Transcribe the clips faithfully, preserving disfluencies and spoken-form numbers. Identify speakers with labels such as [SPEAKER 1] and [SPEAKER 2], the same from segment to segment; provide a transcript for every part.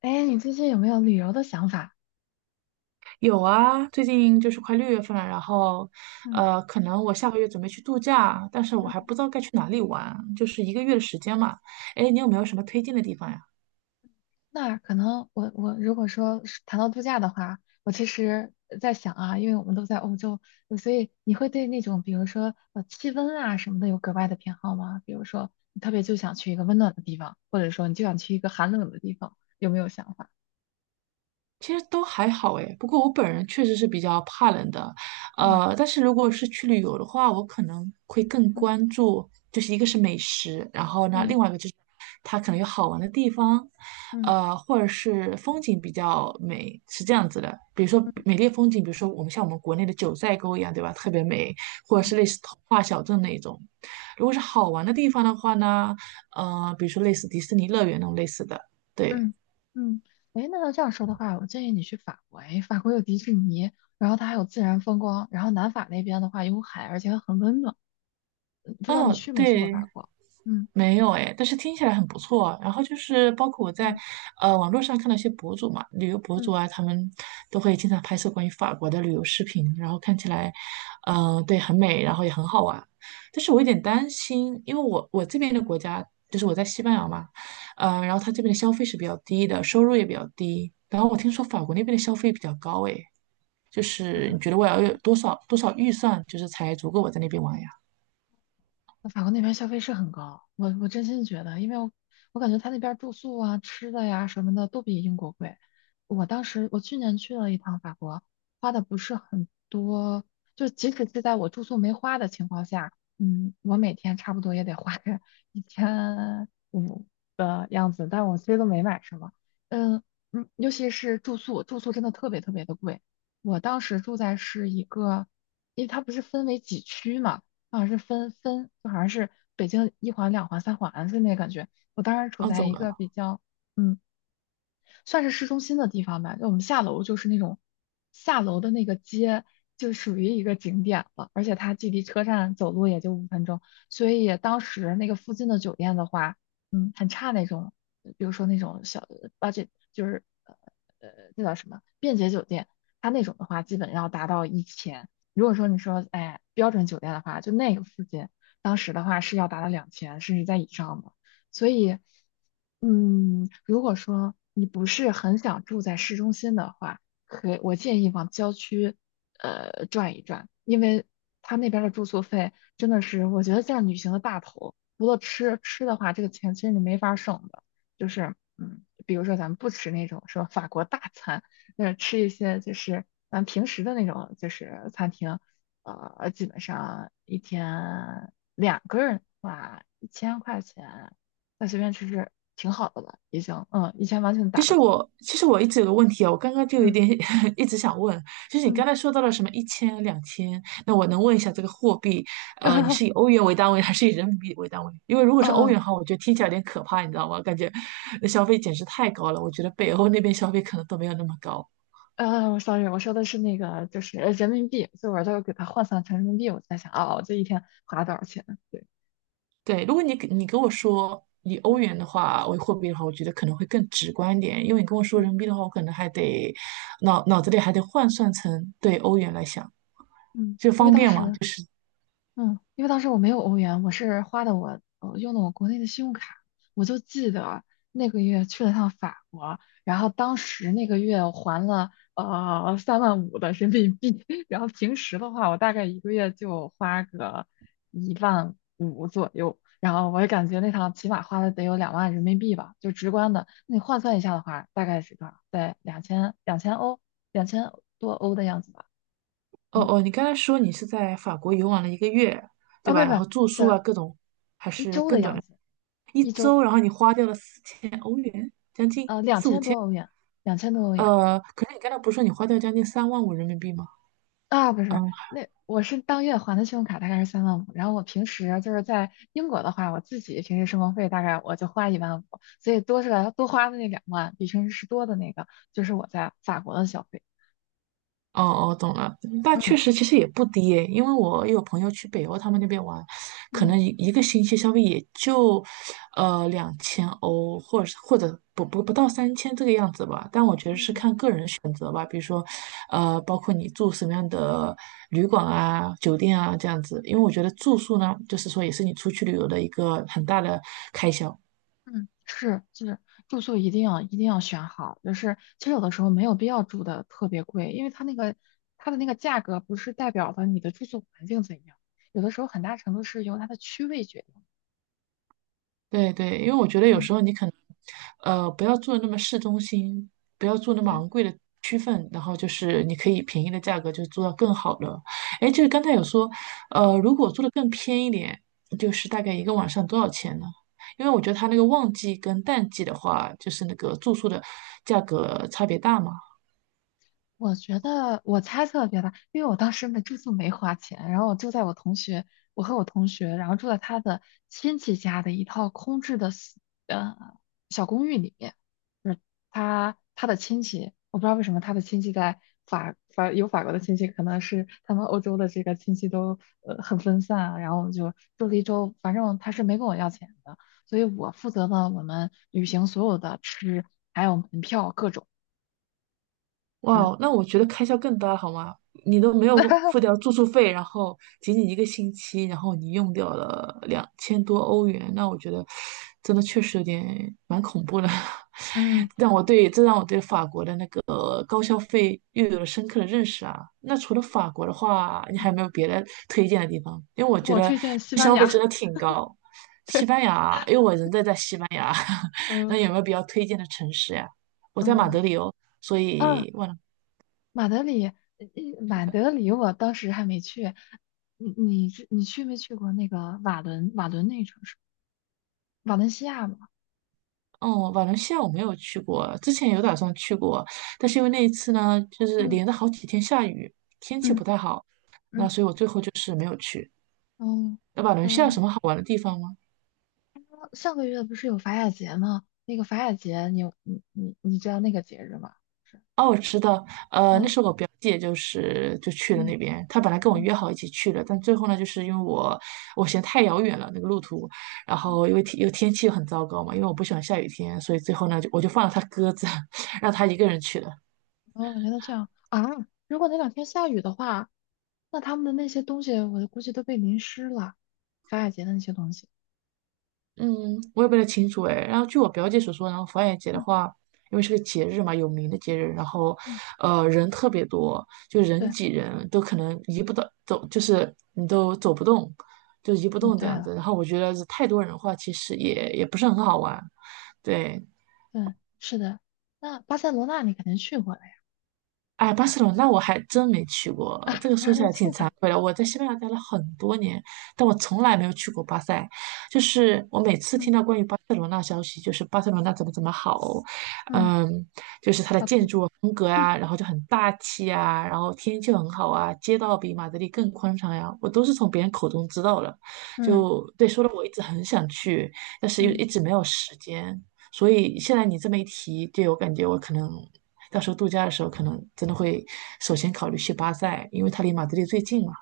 [SPEAKER 1] 哎，你最近有没有旅游的想法？
[SPEAKER 2] 有啊，最近就是快六月份了，然后，
[SPEAKER 1] 嗯
[SPEAKER 2] 呃，可能我下个月准备去度假，但是我还不
[SPEAKER 1] 嗯。
[SPEAKER 2] 知道该去哪里玩，就是一个月的时间嘛。哎，你有没有什么推荐的地方呀？
[SPEAKER 1] 那可能我我如果说是谈到度假的话，我其实在想啊，因为我们都在欧洲，呃所以你会对那种比如说呃气温啊什么的有格外的偏好吗？比如说你特别就想去一个温暖的地方，或者说你就想去一个寒冷的地方，有没有想法？
[SPEAKER 2] 其实都还好诶，不过我本人确实是比较怕冷的，
[SPEAKER 1] 嗯
[SPEAKER 2] 呃，但是如果是去旅游的话，我可能会更
[SPEAKER 1] 嗯
[SPEAKER 2] 关注，就是一个是美食，然后呢，
[SPEAKER 1] 嗯
[SPEAKER 2] 另外一个就是它可能有好玩的地方，
[SPEAKER 1] 嗯
[SPEAKER 2] 呃，或者是风景比较美，是这样子的。比如说
[SPEAKER 1] 嗯
[SPEAKER 2] 美丽的风景，比如说我们像我们国内的九寨沟一样，对吧？特别美，或者
[SPEAKER 1] 嗯。
[SPEAKER 2] 是类似童话小镇那一种。如果是好玩的地方的话呢，呃，比如说类似迪士尼乐园那种类似的，对，
[SPEAKER 1] 嗯嗯，哎，那要这样说的话，我建议你去法国。哎，法国有迪士尼，然后它还有自然风光，然后南法那边的话有海，而且很温暖。嗯，不知道你
[SPEAKER 2] 哦，
[SPEAKER 1] 去没去过
[SPEAKER 2] 对。
[SPEAKER 1] 法国？嗯
[SPEAKER 2] 没有哎，但是听起来很不错啊。然后就是包括我在
[SPEAKER 1] 嗯
[SPEAKER 2] 呃网络上看到一些博主嘛，旅游博主啊，
[SPEAKER 1] 嗯，
[SPEAKER 2] 他们都会经常拍摄关于法国的旅游视频，然后看起来，嗯、对，很美，然后也很好玩。但是我有点担心，因为我我这边的国家就是我在西班牙嘛，嗯、然后他这边的消费是比较低的，收入也比较低。然后我听说法国那边的消费比较高哎，就是你觉得我要有多少多少预算，就是才足够我在那边玩呀？
[SPEAKER 1] 法国那边消费是很高，我我真心觉得，因为我我感觉他那边住宿啊、吃的呀什么的都比英国贵。我当时我去年去了一趟法国，花的不是很多，就即使是在我住宿没花的情况下，嗯，我每天差不多也得花个 一千五的样子，但我其实都没买什么。嗯嗯，尤其是住宿，住宿真的特别特别的贵。我当时住在是一个，因为它不是分为几区嘛。好像是分分，就好像是北京一环、两环、三环，的那感觉。我当时处
[SPEAKER 2] 哦，
[SPEAKER 1] 在
[SPEAKER 2] 怎么
[SPEAKER 1] 一个
[SPEAKER 2] 了？
[SPEAKER 1] 比较嗯算是市中心的地方吧。就我们下楼就是那种下楼的那个街，就属于一个景点了，而且它距离车站走路也就五分钟，所以当时那个附近的酒店的话，嗯，很差那种，比如说那种小 b u d 就是呃呃，那叫什么便捷酒店，它那种的话基本要达到一千。如果说你说哎标准酒店的话，就那个附近，当时的话是要达到两千甚至在以上的，所以。嗯，如果说你不是很想住在市中心的话，可以我建议往郊区，呃，转一转，因为他那边儿的住宿费真的是，我觉得占旅行的大头。除了吃，吃的话，这个钱其实你没法儿省的。就是，嗯，比如说咱们不吃那种什么法国大餐，那吃一些就是咱平时的那种就是餐厅，呃，基本上一天两个人的话，一千块钱。那随便吃吃，挺好的了，已经，嗯，以前完全
[SPEAKER 2] 其
[SPEAKER 1] 打得
[SPEAKER 2] 实
[SPEAKER 1] 住，
[SPEAKER 2] 我其实我一直有个问题啊，我刚刚就有
[SPEAKER 1] 嗯
[SPEAKER 2] 点 一直想问，就是你
[SPEAKER 1] 嗯，
[SPEAKER 2] 刚才说到了什么一千、两千，那我能问一下这个货币，呃，你是以 欧元为单位还是以人民币为单位？因为如果是欧
[SPEAKER 1] 啊！
[SPEAKER 2] 元的话，我觉得听起来有点可怕，你知道吗？感觉那消费简直太高了，我觉得北欧那边消费可能都没有那么高。
[SPEAKER 1] 呃，sorry，我说的是那个就是呃人民币，所以我就给它换算成人民币，我在想，啊，我这一天花了多少钱？对，
[SPEAKER 2] 对，如果你给你跟我说以欧
[SPEAKER 1] 嗯
[SPEAKER 2] 元的话为货币的话，我觉得可能会更直观一点，因为你跟我说
[SPEAKER 1] 嗯
[SPEAKER 2] 人民币的话，我可能还得脑脑子里还得换算成对欧元来想，
[SPEAKER 1] 嗯，
[SPEAKER 2] 就
[SPEAKER 1] 因为
[SPEAKER 2] 方
[SPEAKER 1] 当
[SPEAKER 2] 便嘛。
[SPEAKER 1] 时嗯，因为当时我没有欧元，我是花的我呃用的我国内的信用卡，我就记得那个月去了趟法国，然后当时那个月我还了呃三万五的人民币，然后平时的话我大概一个月就花个一万五左右，然后我也感觉那趟起码花了得有两万人民币吧，就直观的，那你换算一下的话，大概是多少？在两千两千欧两千多欧的样子吧，
[SPEAKER 2] 哦
[SPEAKER 1] 嗯，
[SPEAKER 2] 哦，你刚才说你是在法国游玩了一个月，对
[SPEAKER 1] 哦，
[SPEAKER 2] 吧？
[SPEAKER 1] 不
[SPEAKER 2] 然
[SPEAKER 1] 不，
[SPEAKER 2] 后住宿
[SPEAKER 1] 是
[SPEAKER 2] 啊，各种还
[SPEAKER 1] 一
[SPEAKER 2] 是
[SPEAKER 1] 周的
[SPEAKER 2] 更短
[SPEAKER 1] 样
[SPEAKER 2] 的，
[SPEAKER 1] 子。
[SPEAKER 2] 一
[SPEAKER 1] 一周
[SPEAKER 2] 周，然后你花掉了四千欧元，将近，
[SPEAKER 1] 呃，两千多欧元，两千多欧元
[SPEAKER 2] 呃，可是你刚才不是说你花掉将近三万五人民币吗？
[SPEAKER 1] 啊，不是，
[SPEAKER 2] 嗯。
[SPEAKER 1] 那我是当月还的信用卡大概是三万五，然后我平时就是在英国的话，我自己平时生活费大概我就花一万五，所以多出来多花的那两万，比平时是多的那个，就是我在法国的消费。
[SPEAKER 2] 哦哦，懂了。那确
[SPEAKER 1] 嗯
[SPEAKER 2] 实，其实也不低诶，因为我有朋友去北欧他们那边玩，可
[SPEAKER 1] 嗯
[SPEAKER 2] 能一一个星期消费也就，呃，两千欧，或者是或者不不不到三千这个样子吧。但我觉得是
[SPEAKER 1] 嗯
[SPEAKER 2] 看个人选择吧，比如说，呃，包括你住什么样的旅馆啊、酒店啊这样子。因为我觉得住宿呢，就是说也是你出去旅游的一个很大的开销。
[SPEAKER 1] 嗯，是是，住宿一定要一定要选好，就是其实有的时候没有必要住的特别贵，因为它那个它的那个价格不是代表的你的住宿环境怎样，有的时候很大程度是由它的区位决定。
[SPEAKER 2] 对对，因为我觉得有
[SPEAKER 1] 嗯。
[SPEAKER 2] 时候你可能，呃，不要做得那么市中心，不要做那么
[SPEAKER 1] 对，
[SPEAKER 2] 昂贵的区分，然后就是你可以便宜的价格就做到更好的。哎，就是刚才有说，
[SPEAKER 1] 嗯
[SPEAKER 2] 呃，如果做的更偏一点，就是大概一个晚上多少钱呢？因为我觉得它那个旺季跟淡季的话，就是那个住宿的价格差别大嘛。
[SPEAKER 1] 我觉得我猜测别的，因为我当时没住宿没花钱，然后我住在我同学，我和我同学，然后住在他的亲戚家的一套空置的小呃小公寓里面，就是他他的亲戚，我不知道为什么他的亲戚在法法有法国的亲戚，可能是他们欧洲的这个亲戚都呃很分散啊，然后我们就住了一周，反正他是没跟我要钱的，所以我负责了我们旅行所有的吃，还有门票各种。
[SPEAKER 2] 哇
[SPEAKER 1] 嗯。
[SPEAKER 2] 哦，那我觉得开销更大了好吗？你都没有付 掉住宿费，然后仅仅一个星期，然后你用掉了两千多欧元，那我觉得真的确实有点蛮恐怖的，
[SPEAKER 1] 嗯，
[SPEAKER 2] 让我对这让我对法国的那个高消费又有了深刻的认识啊。那除了法国的话，你还
[SPEAKER 1] 嗯
[SPEAKER 2] 有没有别的推荐的地方？因为我觉
[SPEAKER 1] 我
[SPEAKER 2] 得
[SPEAKER 1] 推荐西班牙。
[SPEAKER 2] 西班牙，因为我人在在西班牙，那
[SPEAKER 1] 嗯
[SPEAKER 2] 有没有比较推荐的城市呀？我在马德
[SPEAKER 1] 嗯，
[SPEAKER 2] 里哦，所
[SPEAKER 1] 啊，
[SPEAKER 2] 以忘了。
[SPEAKER 1] 马德里，呃马德里，我当时还没去。你你是你去没去过那个瓦伦瓦伦那个城市？瓦伦西亚吗？
[SPEAKER 2] 哦，瓦伦西亚我没有去过，之前有打算去过，但是因为那一次呢，就是
[SPEAKER 1] 嗯
[SPEAKER 2] 连着好几天下雨，天气
[SPEAKER 1] 嗯
[SPEAKER 2] 不太好，那
[SPEAKER 1] 嗯
[SPEAKER 2] 所以我最后就是没有去。
[SPEAKER 1] 嗯，
[SPEAKER 2] 那瓦伦西亚有
[SPEAKER 1] 呃，
[SPEAKER 2] 什么好玩的地方吗？
[SPEAKER 1] 上个月不是有法雅节吗？那个法雅节你有你你你知道那个节日吗？是，
[SPEAKER 2] 哦，我知道，呃，那
[SPEAKER 1] 嗯
[SPEAKER 2] 时候我表姐就是就去了
[SPEAKER 1] 嗯
[SPEAKER 2] 那边，她本来跟我
[SPEAKER 1] 嗯
[SPEAKER 2] 约好一起去的，但最后呢，就是因为我我嫌太遥远了那个路途，然
[SPEAKER 1] 嗯。
[SPEAKER 2] 后因为天又天气又很糟糕嘛，因为我不喜欢下雨天，所以最后呢，就我就放了她鸽子，让她一个人去了。
[SPEAKER 1] 哦，原来这样啊！如果那两天下雨的话，那他们的那些东西，我估计都被淋湿了，法雅节的那些东西。
[SPEAKER 2] 嗯，我也不太清楚哎。然后据我表姐所说，然后佛爷节的
[SPEAKER 1] 嗯
[SPEAKER 2] 话，因为是个节日嘛，有名的节日，然后
[SPEAKER 1] 嗯，
[SPEAKER 2] 呃人特别多，就人
[SPEAKER 1] 对，
[SPEAKER 2] 挤人，都可能移不到走，就是你都走不动，就移不
[SPEAKER 1] 哦
[SPEAKER 2] 动这
[SPEAKER 1] 对
[SPEAKER 2] 样
[SPEAKER 1] 了，
[SPEAKER 2] 子。然后我觉得是太多人的话，其实也也不是很好玩。对，
[SPEAKER 1] 对，是的。那巴塞罗那你肯定去过了呀，
[SPEAKER 2] 哎，巴
[SPEAKER 1] 对吧？
[SPEAKER 2] 塞罗那我还真没去过，
[SPEAKER 1] 啊，
[SPEAKER 2] 这个
[SPEAKER 1] 你
[SPEAKER 2] 说
[SPEAKER 1] 还
[SPEAKER 2] 起
[SPEAKER 1] 没
[SPEAKER 2] 来挺
[SPEAKER 1] 去过。
[SPEAKER 2] 惭愧的。我在西班牙待了很多年，但我从来没有去过巴塞。就是我每次听
[SPEAKER 1] 嗯
[SPEAKER 2] 到关于巴塞罗那消息，就是巴塞罗那怎么怎么好，
[SPEAKER 1] 嗯，
[SPEAKER 2] 嗯，就是它的
[SPEAKER 1] 小
[SPEAKER 2] 建
[SPEAKER 1] 童，
[SPEAKER 2] 筑风格 啊，
[SPEAKER 1] 嗯
[SPEAKER 2] 然后就很大气啊，然后天气很好啊，街道比马德里更宽敞呀，我都是从别人口中知道的。
[SPEAKER 1] 嗯。
[SPEAKER 2] 就对，说的我一直很想去，但是又
[SPEAKER 1] 嗯，
[SPEAKER 2] 一直没有时间。所以现在你这么一提，对我感觉我可能到时候度假的时候，可能真的会首先考虑去巴塞，因为它离马德里最近嘛。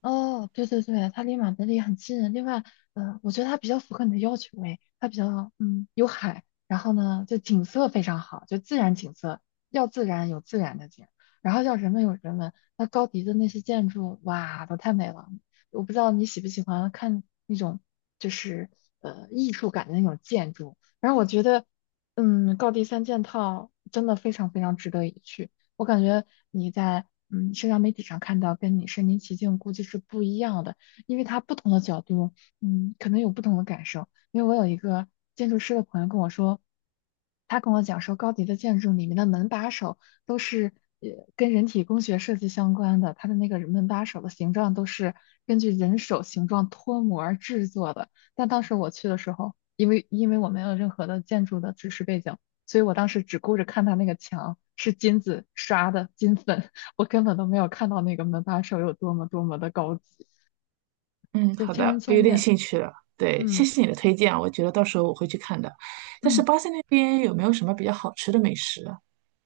[SPEAKER 1] 哦，对对对，它离马德里很近。另外，嗯，我觉得它比较符合你的要求诶，它比较嗯有海，然后呢就景色非常好，就自然景色，要自然有自然的景，然后要人文有人文。那高迪的那些建筑，哇，都太美了。我不知道你喜不喜欢看那种就是呃艺术感的那种建筑。然后我觉得，嗯，高迪三件套真的非常非常值得一去。我感觉你在嗯社交媒体上看到跟你身临其境估计是不一样的，因为它不同的角度，嗯，可能有不同的感受。因为我有一个建筑师的朋友跟我说，他跟我讲说，高迪的建筑里面的门把手都是呃跟人体工学设计相关的，它的那个门把手的形状都是根据人手形状脱模儿制作的。但当时我去的时候，因为因为我没有任何的建筑的知识背景。所以我当时只顾着看他那个墙是金子刷的金粉，我根本都没有看到那个门把手有多么多么的高级，
[SPEAKER 2] 嗯，
[SPEAKER 1] 就
[SPEAKER 2] 好
[SPEAKER 1] 千人
[SPEAKER 2] 的，我
[SPEAKER 1] 千
[SPEAKER 2] 有点
[SPEAKER 1] 面。
[SPEAKER 2] 兴趣了。对，谢
[SPEAKER 1] 嗯
[SPEAKER 2] 谢你的推荐啊，我觉得到时候我会去看的。但是
[SPEAKER 1] 嗯，
[SPEAKER 2] 巴塞那边有没有什么比较好吃的美食啊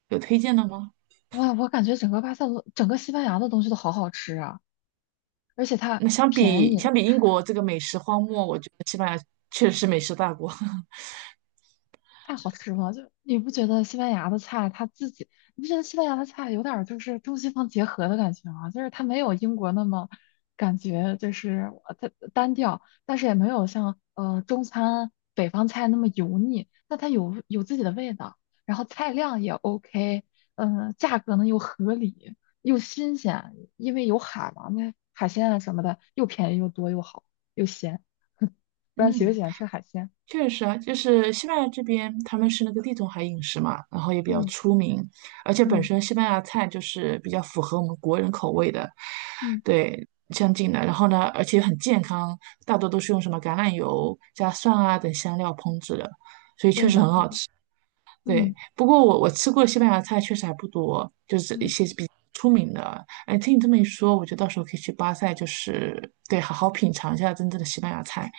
[SPEAKER 2] 有推荐的吗？
[SPEAKER 1] 哇，我感觉整个巴塞罗，整个西班牙的东西都好好吃啊，而且它
[SPEAKER 2] 那相
[SPEAKER 1] 便
[SPEAKER 2] 比
[SPEAKER 1] 宜，
[SPEAKER 2] 相比英国这个美食荒漠，我觉得西班牙确实是美食大国。
[SPEAKER 1] 太好吃了，就你不觉得西班牙的菜它自己，你不觉得西班牙的菜有点儿就是中西方结合的感觉吗？就是它没有英国那么感觉就是呃它单调，但是也没有像呃中餐北方菜那么油腻，但它有有自己的味道，然后菜量也 OK，嗯、价格呢又合理又新鲜，因为有海嘛，那海鲜啊什么的又便宜又多又好又鲜，不然喜不
[SPEAKER 2] 嗯。
[SPEAKER 1] 喜欢吃海鲜？
[SPEAKER 2] 确实啊，就是西班牙这边，他们是那个地中海饮食嘛，然后也比较
[SPEAKER 1] 嗯
[SPEAKER 2] 出名，而且本
[SPEAKER 1] 嗯
[SPEAKER 2] 身西班牙菜就是比较符合我们国人口味的，
[SPEAKER 1] 嗯，
[SPEAKER 2] 对，相近的。然后呢，而且很健康，大多都是用什么橄榄油加蒜啊等香料烹制的。
[SPEAKER 1] 对的对的。嗯
[SPEAKER 2] 对，
[SPEAKER 1] 嗯
[SPEAKER 2] 不过我我吃过的西班牙菜确实还不多，就是
[SPEAKER 1] 嗯，
[SPEAKER 2] 出名的。哎，听你这么一说，我觉得到时候可以去巴塞，就是对，好好品尝一下真正的西班牙菜。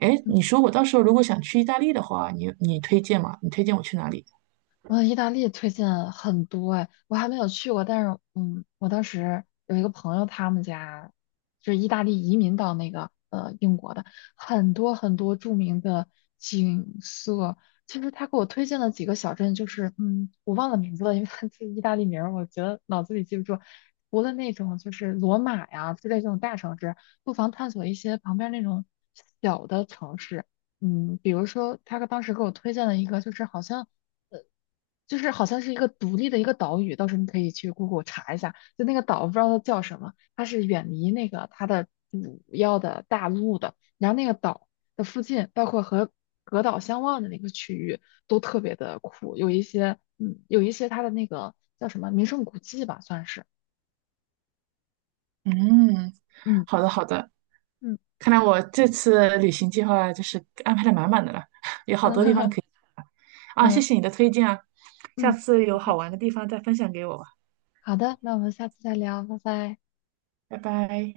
[SPEAKER 2] 哎，你说我到时候如果想去意大利的话，你你推荐吗？你推荐我去哪里？
[SPEAKER 1] 我意大利推荐很多哎，我还没有去过，但是嗯，我当时有一个朋友，他们家就是意大利移民到那个呃英国的，很多很多著名的景色。其实他给我推荐了几个小镇，就是嗯，我忘了名字了，因为他这意大利名儿，我觉得脑子里记不住。除了那种就是罗马呀之类这种大城市，不妨探索一些旁边那种小的城市。嗯，比如说他当时给我推荐了一个，就是好像。就是好像是一个独立的一个岛屿，到时候你可以去 Google 查一下，就那个岛不知道它叫什么，它是远离那个它的主要的大陆的，然后那个岛的附近，包括和隔岛相望的那个区域都特别的酷，有一些嗯，有一些它的那个叫什么名胜古迹吧，算是，
[SPEAKER 2] 嗯，
[SPEAKER 1] 嗯
[SPEAKER 2] 好的好的，
[SPEAKER 1] 嗯
[SPEAKER 2] 看来我这次旅行计划就是安排的满满的了，有好多地方
[SPEAKER 1] 嗯
[SPEAKER 2] 可以 啊，谢
[SPEAKER 1] 嗯
[SPEAKER 2] 谢你的推荐啊，下
[SPEAKER 1] 嗯，
[SPEAKER 2] 次有
[SPEAKER 1] 不客
[SPEAKER 2] 好玩的
[SPEAKER 1] 气，
[SPEAKER 2] 地方再分享给我吧，
[SPEAKER 1] 好的，那我们下次再聊，拜拜。
[SPEAKER 2] 拜拜。